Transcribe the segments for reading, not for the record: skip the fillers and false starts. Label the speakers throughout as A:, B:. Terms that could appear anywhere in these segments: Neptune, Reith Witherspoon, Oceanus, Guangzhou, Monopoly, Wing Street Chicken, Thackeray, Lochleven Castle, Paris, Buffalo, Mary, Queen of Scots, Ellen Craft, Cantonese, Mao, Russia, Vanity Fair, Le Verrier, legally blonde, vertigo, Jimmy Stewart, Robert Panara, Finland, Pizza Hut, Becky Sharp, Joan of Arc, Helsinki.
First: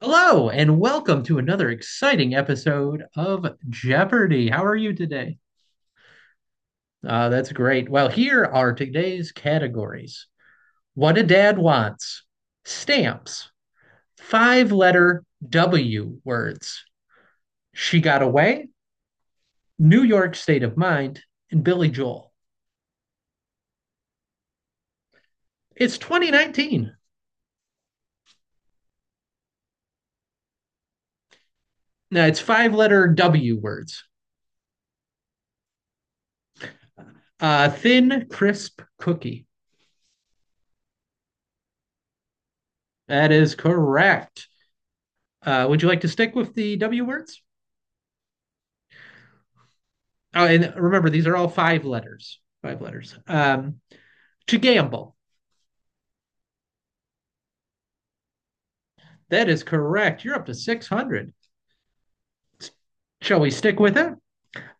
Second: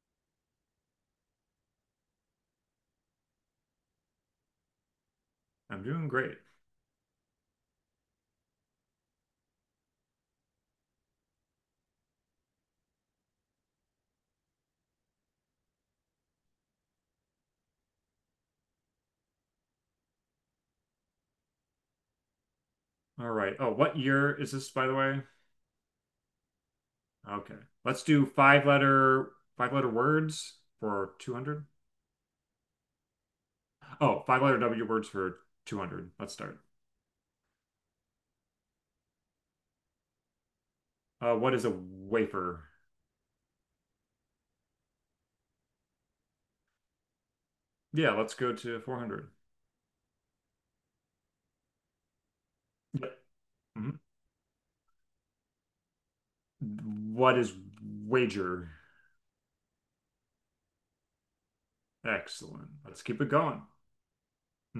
A: Hello, and welcome to another exciting episode of Jeopardy! How are you today?
B: I'm doing great.
A: That's great. Well, here are today's categories: What a Dad Wants, Stamps, Five Letter W Words, She Got Away, New York State of Mind, and Billy Joel.
B: All right. Oh, what year is this, by the way?
A: It's 2019.
B: Okay. Let's do five letter words for 200.
A: No, it's five letter W words.
B: Oh, five letter W words for 200. Let's start.
A: Thin, crisp cookie.
B: What is a wafer?
A: That is correct. Would you like to stick with the W words?
B: Yeah, let's go to 400.
A: Oh, and remember, these are all five letters. Five letters.
B: Yep.
A: Um,
B: Mhm.
A: to gamble.
B: What is wager?
A: That is correct. You're up to 600.
B: Excellent. Let's keep it
A: Shall we
B: going.
A: stick with it?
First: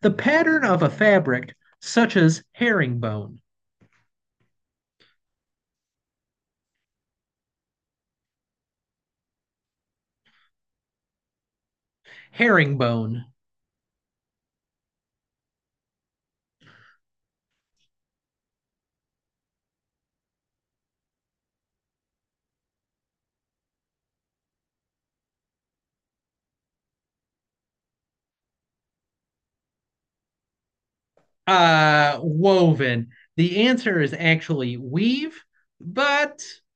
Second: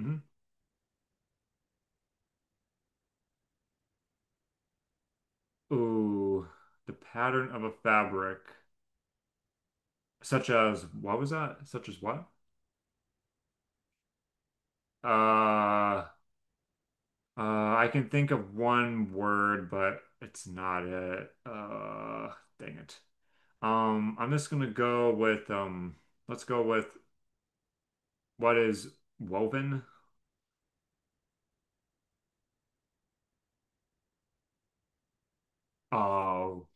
A: The pattern of a fabric, such as herringbone.
B: Ooh, the pattern of a fabric, such as what was that? Such as what?
A: Herringbone.
B: Uh, I can think of one word, but it's not it. Dang it. I'm just gonna go with Let's go with what is woven.
A: Woven. The answer is actually weave, but
B: Oh,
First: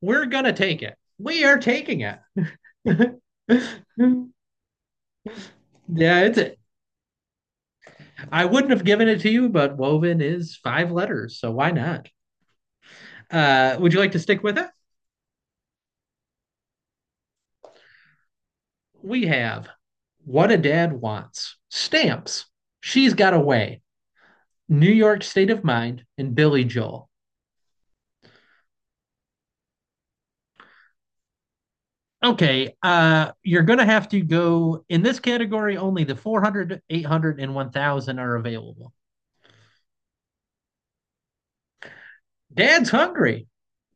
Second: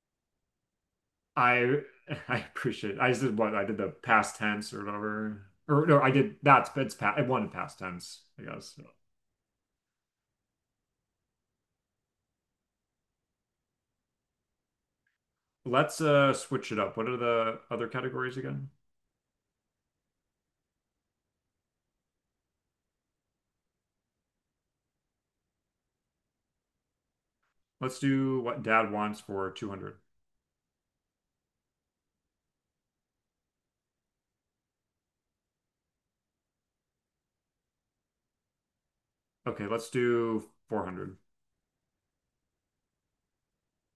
A: we're going to take it. We are
B: I
A: taking it.
B: I
A: Yeah,
B: appreciate it. I just did what I did, the past tense or whatever. Or no, I did,
A: it's it.
B: that's it's past. I wanted past tense,
A: I
B: I
A: wouldn't
B: guess.
A: have given it to you, but woven is five letters, so why not? Would you like to stick with it?
B: Let's switch it up. What are the other categories again?
A: We have What a Dad Wants, Stamps, She's Got Away, New York State of Mind, and Billy Joel.
B: Let's do what dad wants for 200.
A: Okay, you're going to have to go in this category, only the 400, 800, and 1000 are available.
B: Okay, let's do 400.
A: Dad's hungry,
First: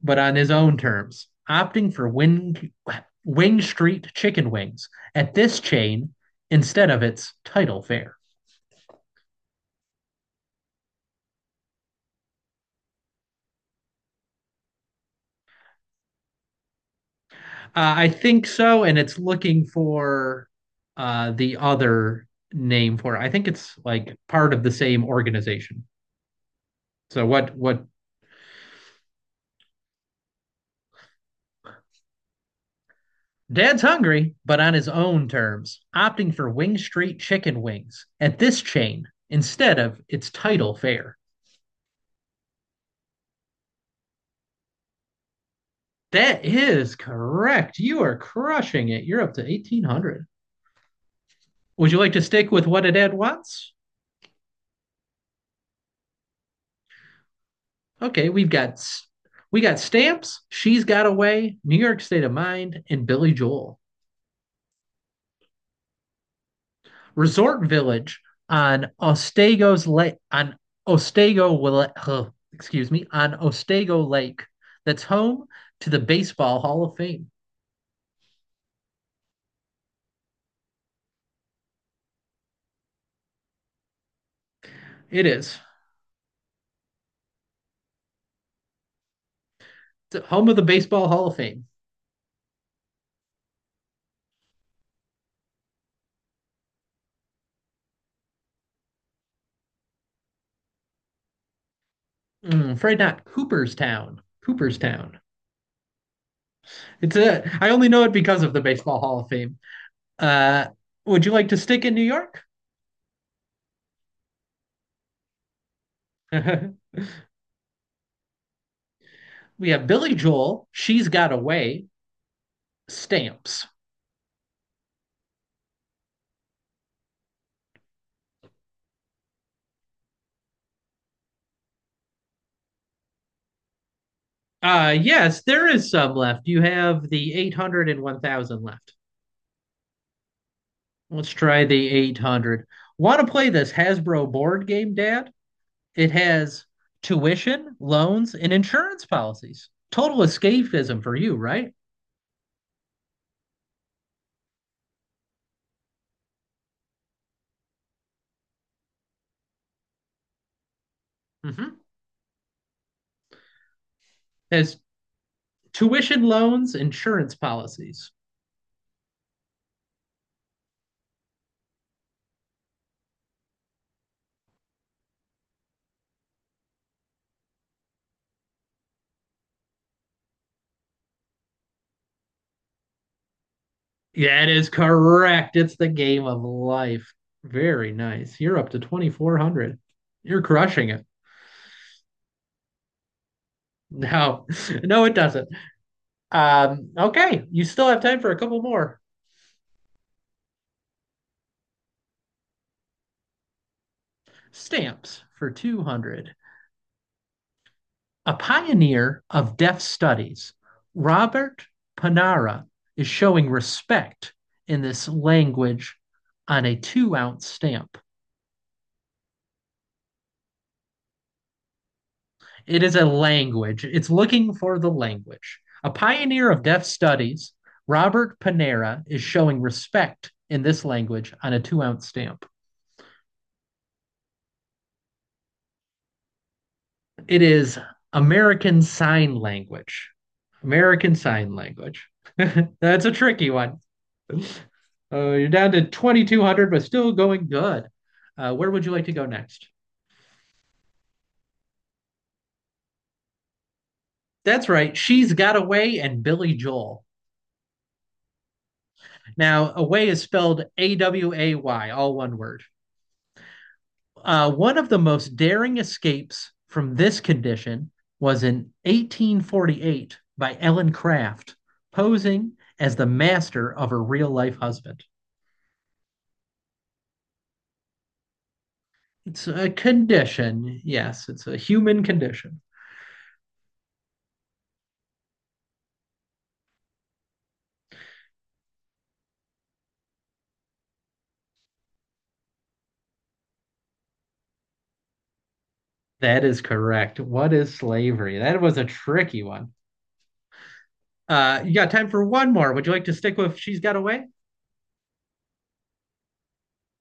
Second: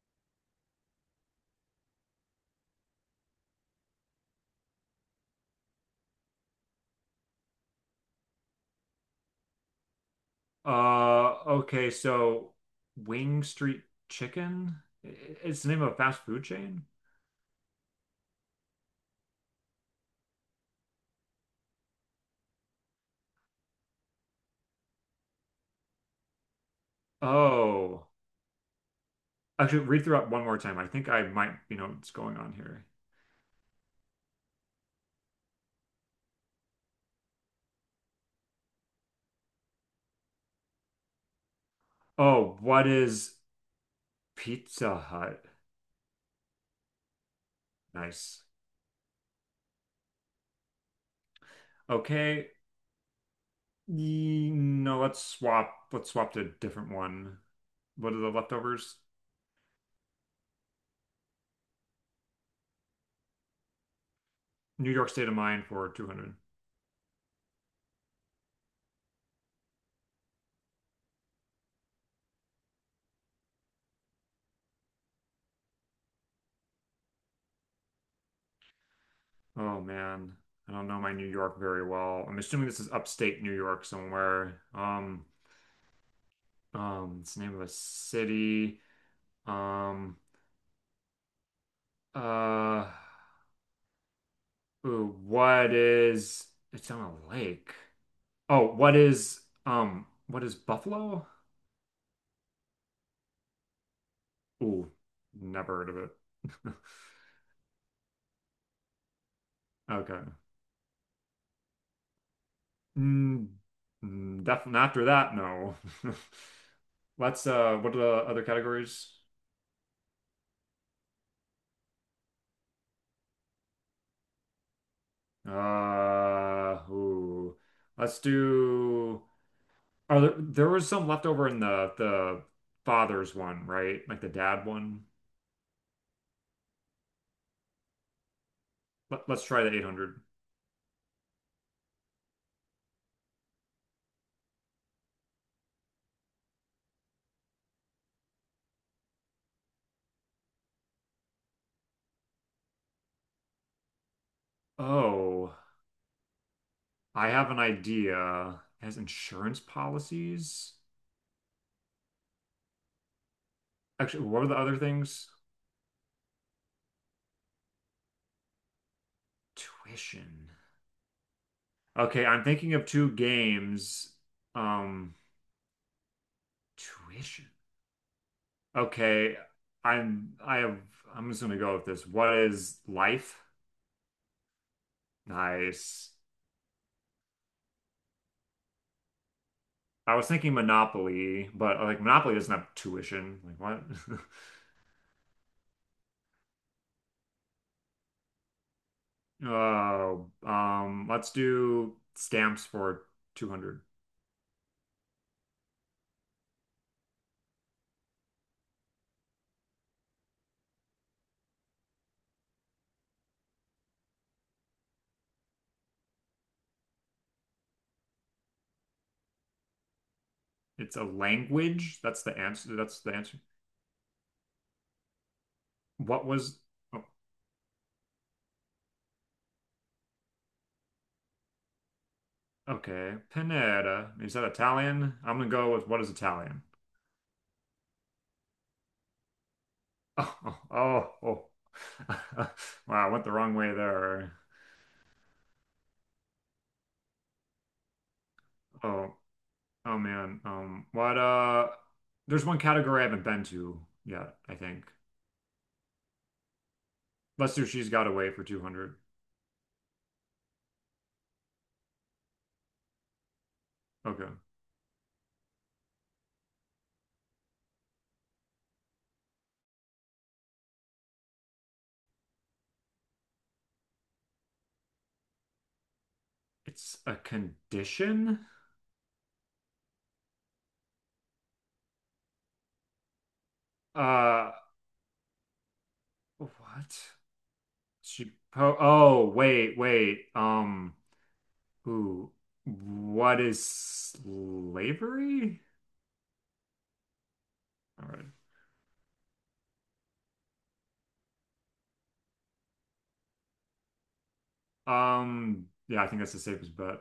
A: but on his own terms, opting for Wing Street chicken wings at this chain instead of its title fare.
B: Okay, so Wing Street Chicken? It's the name of a fast food chain?
A: I think so, and it's looking for the other name for it. I think it's like part of the same organization. So what
B: Oh, actually, read through it one more time. I think I might, you know, what's going on here.
A: Dad's hungry, but on his own terms, opting for Wing Street chicken wings at this chain instead of its title fare.
B: Oh, what is Pizza Hut?
A: That is correct. You are
B: Nice.
A: crushing it. You're up to 1800. Would you like to
B: Okay,
A: stick with what a dad wants?
B: no, let's swap. Let's swap to a different one. What are
A: Okay,
B: the
A: we've got
B: leftovers?
A: we got stamps, she's got away, New York State of Mind, and Billy Joel.
B: New York State of Mind for 200.
A: Resort village on Ostego's Lake, on excuse me, on Ostego Lake, that's home to the Baseball Hall of Fame.
B: Oh man, I don't know my New York very well. I'm assuming this is upstate New York somewhere.
A: It is
B: It's the name of a city. um
A: it's home of the Baseball Hall of Fame.
B: uh Ooh, what is, it's on a lake. Oh what is, what is Buffalo?
A: Afraid not. Cooperstown.
B: Ooh,
A: Cooperstown.
B: never heard of it.
A: It's a. I only know it because of the Baseball Hall of Fame.
B: Okay.
A: Uh, would you like to stick in New York?
B: mm, Definitely after that, no. Let's what are the other categories?
A: We have Billy Joel. She's got away. Stamps.
B: Ooh, let's do, are there there was some left over in the father's one, right? Like the dad
A: Uh
B: one.
A: yes, there is some left. You have the 800 and 1000 left.
B: Let's try the 800.
A: Let's try the 800. Want to play this Hasbro board game, Dad? It has tuition, loans, and insurance policies. Total escapism for you, right?
B: Oh, I have an idea. It has insurance policies.
A: Mm-hmm.
B: Actually, what are the other
A: Has
B: things?
A: tuition, loans, insurance policies.
B: Tuition. Okay, I'm thinking of two games. Um, Tuition. Okay, I'm I have I'm just gonna go with this. What is life?
A: Yeah, it is correct. It's the
B: Nice.
A: game of life. Very nice. You're up to 2400.
B: I was
A: You're
B: thinking
A: crushing it.
B: Monopoly, but like Monopoly doesn't have tuition. Like what?
A: No, no, it doesn't. Okay, you still have time for a couple more.
B: Oh, let's do stamps for 200.
A: Stamps for 200. A pioneer of deaf studies, Robert Panara is showing respect in this language on a 2-ounce stamp.
B: It's a language. That's the answer.
A: It is
B: That's
A: a
B: the answer.
A: language, it's looking for the language. A
B: What
A: pioneer
B: was,
A: of deaf
B: oh,
A: studies, Robert Panera is showing respect in this language on a 2-ounce stamp.
B: okay, Pineda. Is that Italian? I'm gonna go with what is Italian?
A: It is American Sign Language.
B: Oh, oh, oh.
A: American Sign Language.
B: Oh.
A: That's
B: Wow, I
A: a
B: went the
A: tricky
B: wrong way
A: one.
B: there.
A: Uh, you're down to 2,200, but still going good. Where would you like to
B: Oh,
A: go next?
B: oh man. There's one category I haven't been to yet, I
A: That's
B: think.
A: right. She's Got Away and Billy Joel.
B: Lester, she's got away for 200.
A: Now, away is spelled away, all one word.
B: Okay.
A: One of the most daring escapes from this condition was in 1848 by Ellen Craft, posing as the master of her real life husband.
B: It's a condition?
A: It's a condition. Yes, it's a human condition.
B: Uh, what? She, po Oh, wait. Ooh, what is slavery?
A: That is correct. What is
B: All
A: slavery? That was a tricky one. You got time for one more. Would you like to stick with She's Got Away?
B: right. Yeah, I think that's the safest bet.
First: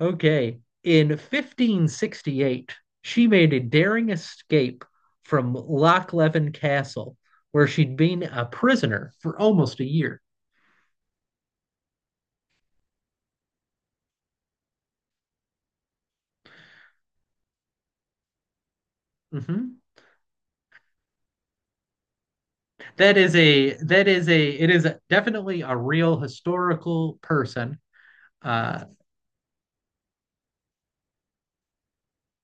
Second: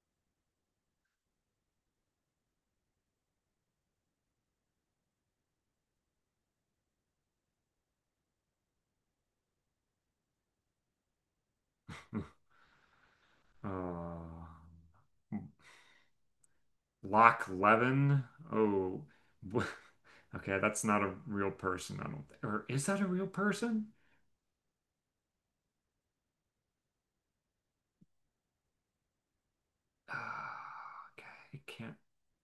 A: Okay. In 1568, she made a daring escape from Lochleven Castle, where she'd been a prisoner for almost a year.
B: Um, Loch Levin. Oh, wh-
A: Mhm.
B: okay, that's not a real person. I don't think, or is that a real person?
A: That is a Definitely a real historical person. Uh,
B: Ah, okay, it can't.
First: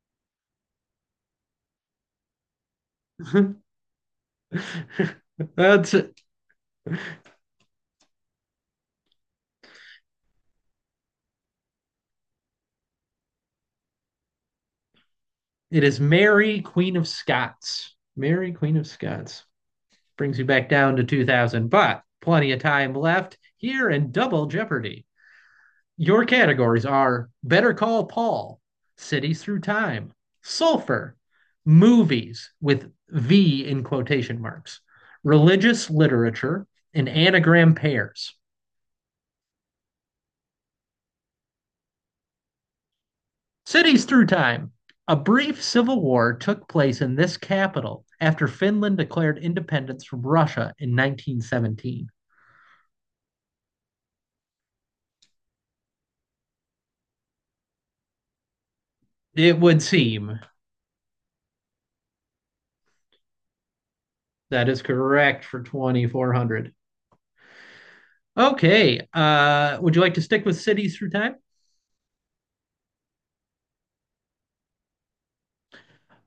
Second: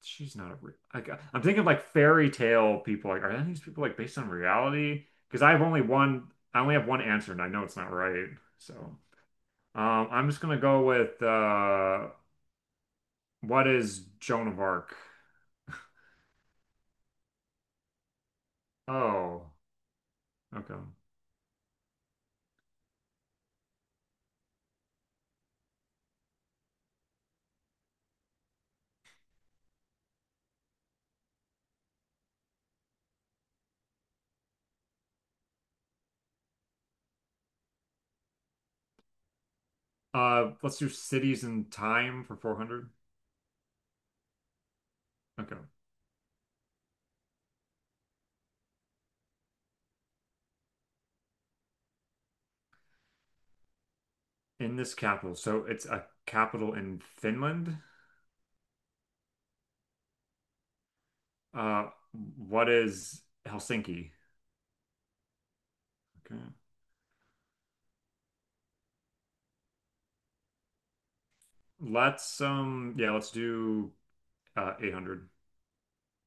B: She's not a real. I'm thinking of like fairy tale people. Like, are any of these people like based on reality? Because I have only
A: that's
B: one. I only have one answer, and I know it's not right. So. I'm just gonna go with what is Joan of Arc?
A: It is Mary, Queen of Scots. Mary, Queen of Scots.
B: Oh,
A: Brings you back
B: okay.
A: down to 2000, but plenty of time left here in Double Jeopardy. Your categories are Better Call Paul, Cities Through Time, Sulfur, Movies with V in quotation marks, Religious Literature, and Anagram Pairs.
B: Let's do cities and time for 400.
A: Cities through time. A
B: Okay.
A: brief civil war took place in this capital after Finland declared independence from Russia in 1917.
B: In this capital, so it's a capital in Finland.
A: It would seem
B: Uh, what is Helsinki?
A: that is correct for
B: Okay.
A: 2400. Okay, would you like to stick with cities through time?
B: Let's yeah, let's do 800.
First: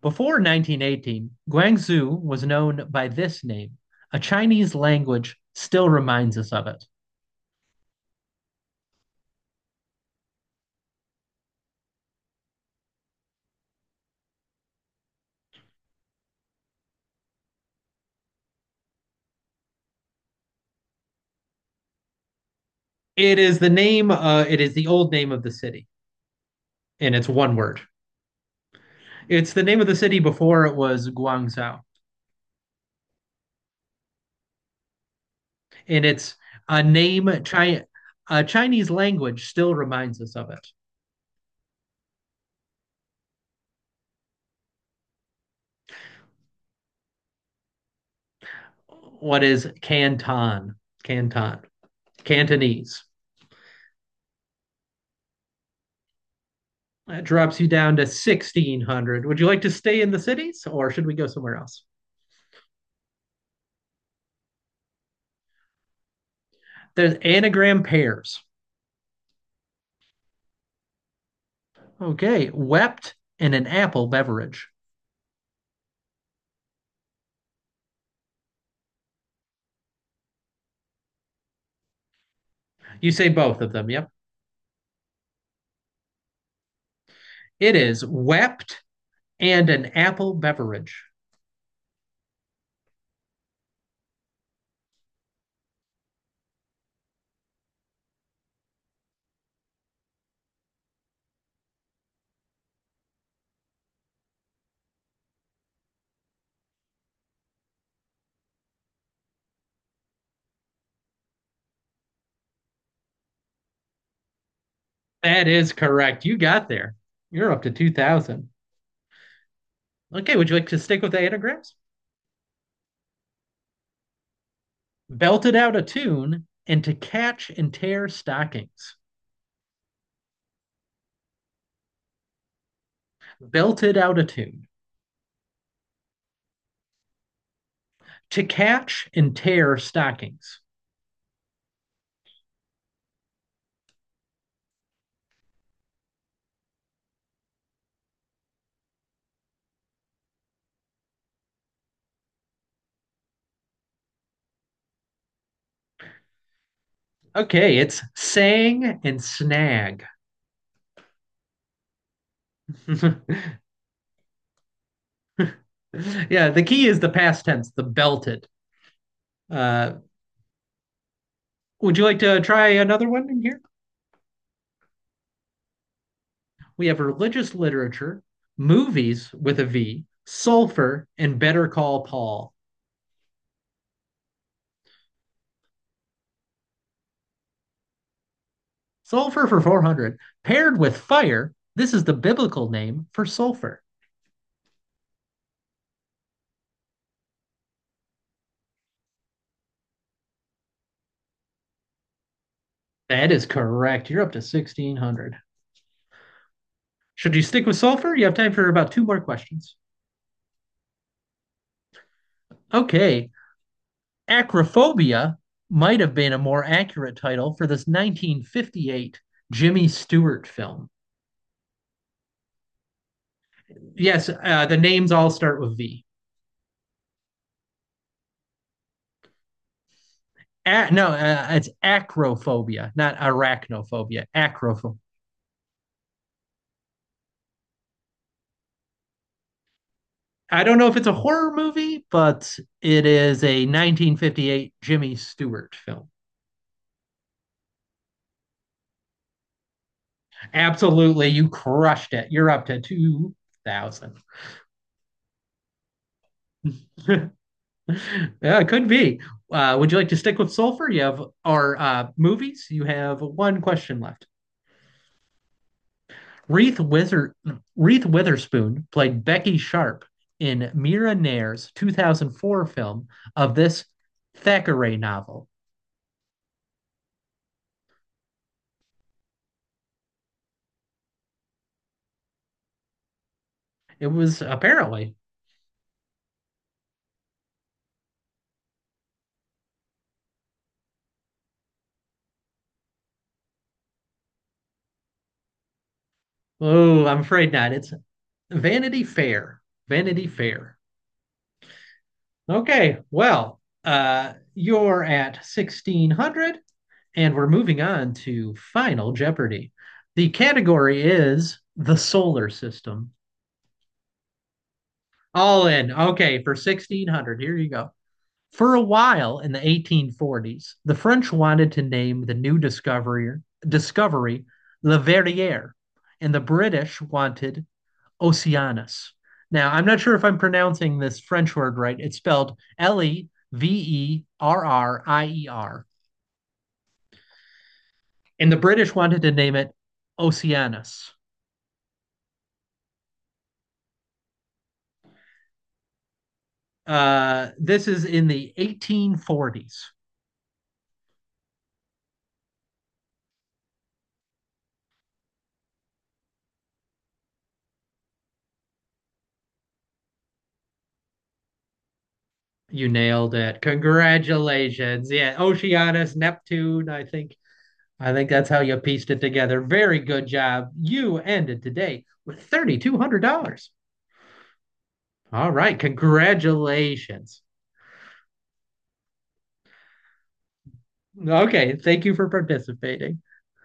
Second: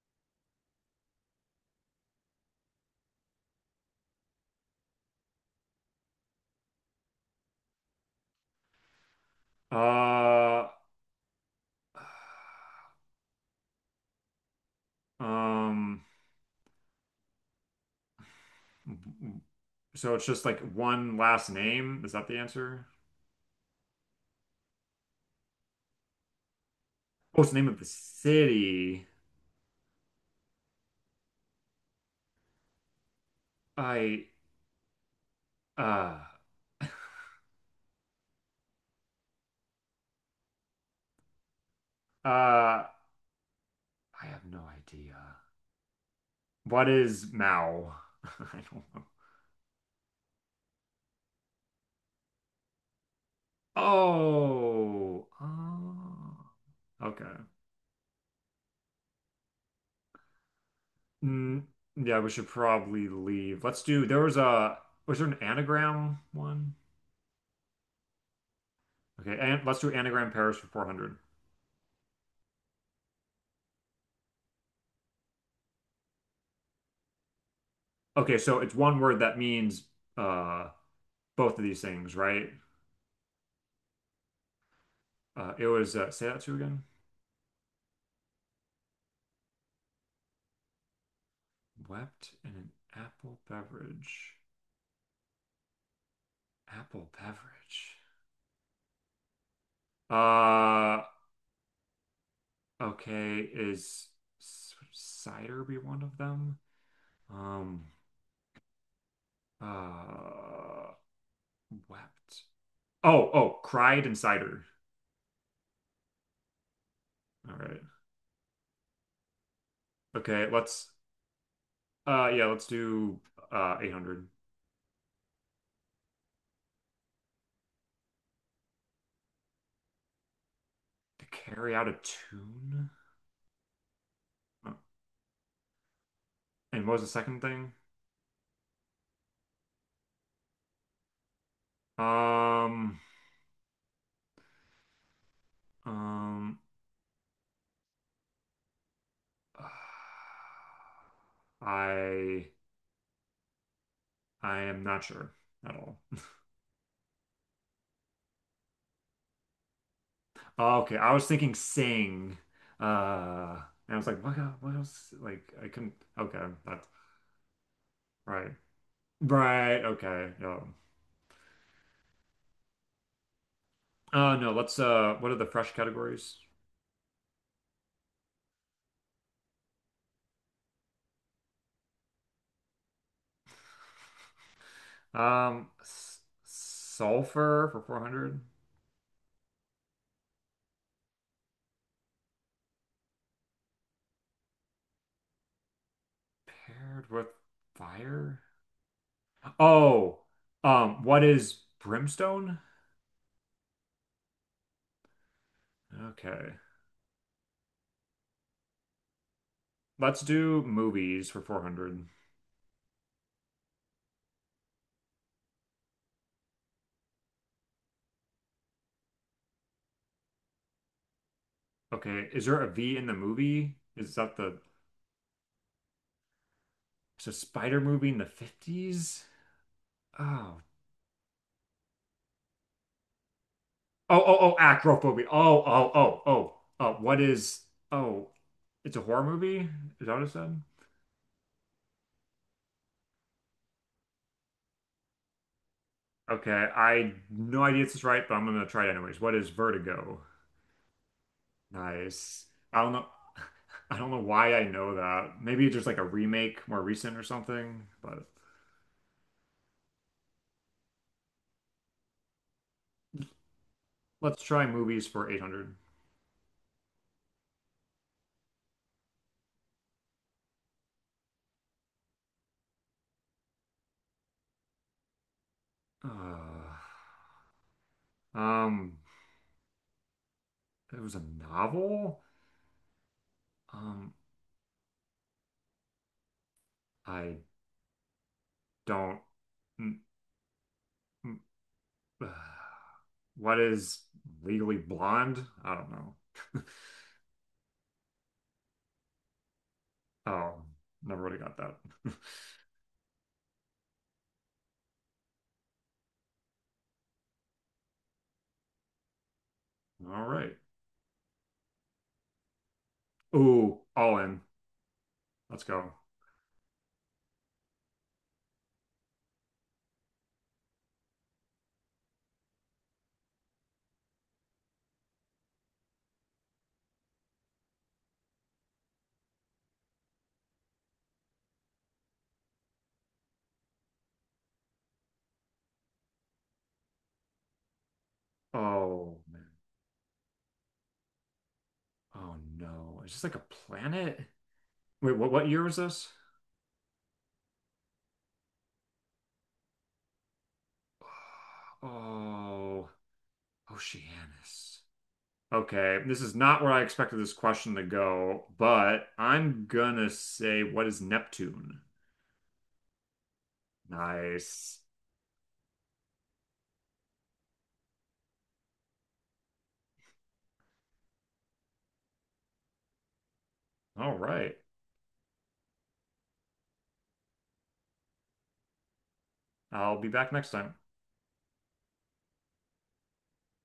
A: Before 1918, Guangzhou was known by this name. A Chinese language still reminds us of it.
B: Uh, um, so it's just like one last name. Is that the answer?
A: It is the old name of the city, and it's
B: Oh, it's
A: one
B: the name of
A: word.
B: the city.
A: It's the name of the city before it was Guangzhou,
B: I
A: and
B: Uh,
A: it's a name Chinese language still reminds us of it.
B: I have no idea. What is Mao? I don't know.
A: What is Canton? Canton, Cantonese.
B: Oh, oh.
A: That
B: Okay.
A: drops you down to 1,600. Would you like to stay in the cities, or should we go somewhere
B: Mm,
A: else?
B: yeah, we should probably leave. Let's do, there was a, Was there an anagram one?
A: There's anagram pears.
B: Okay, and let's do anagram Paris for 400.
A: Okay, wept and an apple beverage.
B: Okay, so it's one word that means uh both of these things, right?
A: You say both of them. Yep.
B: It was Say that to you again.
A: It is wept and an apple beverage.
B: Wept in an apple beverage. Apple beverage. Uh, okay, is cider be one of them? Um, uh, Wept. Oh, cried and cider.
A: That is correct. You got there. You're
B: All
A: up to
B: right.
A: 2000. Okay,
B: Okay,
A: would you like to stick with the anagrams?
B: yeah, let's do, 800.
A: Belted out a tune and to catch and tear stockings.
B: To carry out a tune?
A: Belted out a tune.
B: Uh, And what was the second thing?
A: To catch and tear stockings.
B: Um, um, I, I am not sure at all.
A: Okay, it's sang and snag.
B: Oh, okay. I was thinking sing. Uh, and I was like, what, what else? Like, I couldn't. Okay,
A: Yeah, the key
B: that's
A: is the past tense, the belted.
B: right. Right.
A: Uh,
B: Okay. No.
A: would you like to try another one in here?
B: No. Let's. What are the fresh categories?
A: We have religious literature, movies with a V, sulfur, and Better Call Paul.
B: S Sulfur for 400
A: Sulfur for 400. Paired with fire, this is the biblical name for sulfur.
B: paired with fire. Oh, what is brimstone?
A: That is correct. You're up to 1600.
B: Okay.
A: Should you stick with sulfur? You have time for about two more questions.
B: Let's do movies for 400.
A: Okay. Acrophobia might have been a more accurate title for this 1958 Jimmy Stewart film.
B: Okay. Is there a V in the movie? Is
A: Yes,
B: that the
A: the names all start with V.
B: it's a spider movie in the 50s? Oh,
A: No, it's acrophobia, not arachnophobia.
B: Oh, Acrophobia. Oh. Oh, it's a horror movie? Is that what it said?
A: I don't know if it's a horror movie, but it is a 1958 Jimmy Stewart film.
B: Okay, I no idea if this is right, but I'm gonna try it anyways. What is vertigo?
A: Absolutely, you crushed it.
B: Nice.
A: You're up to
B: I don't know. I don't
A: 2,000.
B: know why I know that. Maybe it's just like a remake more recent or
A: Yeah,
B: something, but
A: it could be. Would you like to stick with sulfur? You have our movies. You have one question left.
B: let's try movies for 800.
A: Reith, Wither- Reith Witherspoon played Becky Sharp in Mira Nair's 2004 film of this Thackeray novel.
B: Uh, um, it was a novel?
A: It
B: Um,
A: was apparently,
B: I don't. mm, mm, What is legally blonde? I don't know.
A: oh, I'm afraid not. It's Vanity Fair. Vanity
B: Oh,
A: Fair.
B: never would have got that.
A: Okay, well, you're at 1600, and we're moving on to Final Jeopardy.
B: All
A: The
B: right.
A: category is the solar system.
B: Ooh, all in. Let's
A: All in.
B: go.
A: Okay, for 1600, here you go. For a while in the 1840s, the French wanted to name the new discovery Le Verrier, and the British wanted Oceanus. Now, I'm not sure if I'm pronouncing this French word right. It's spelled Leverrier. And the British
B: Oh
A: wanted to
B: man.
A: name it Oceanus.
B: Oh no. It's just like a planet. Wait, what year was this?
A: This is in the 1840s.
B: Oh, Oceanus. Okay, this is not where I expected this question to go, but I'm gonna say what is Neptune?
A: You nailed it.
B: Nice.
A: Congratulations. Yeah, Oceanus, Neptune, I think. I think that's how you pieced it together. Very good job. You ended today with $3,200.
B: All right.
A: All right. Congratulations.
B: I'll be back next time.
A: Okay. Thank you for participating.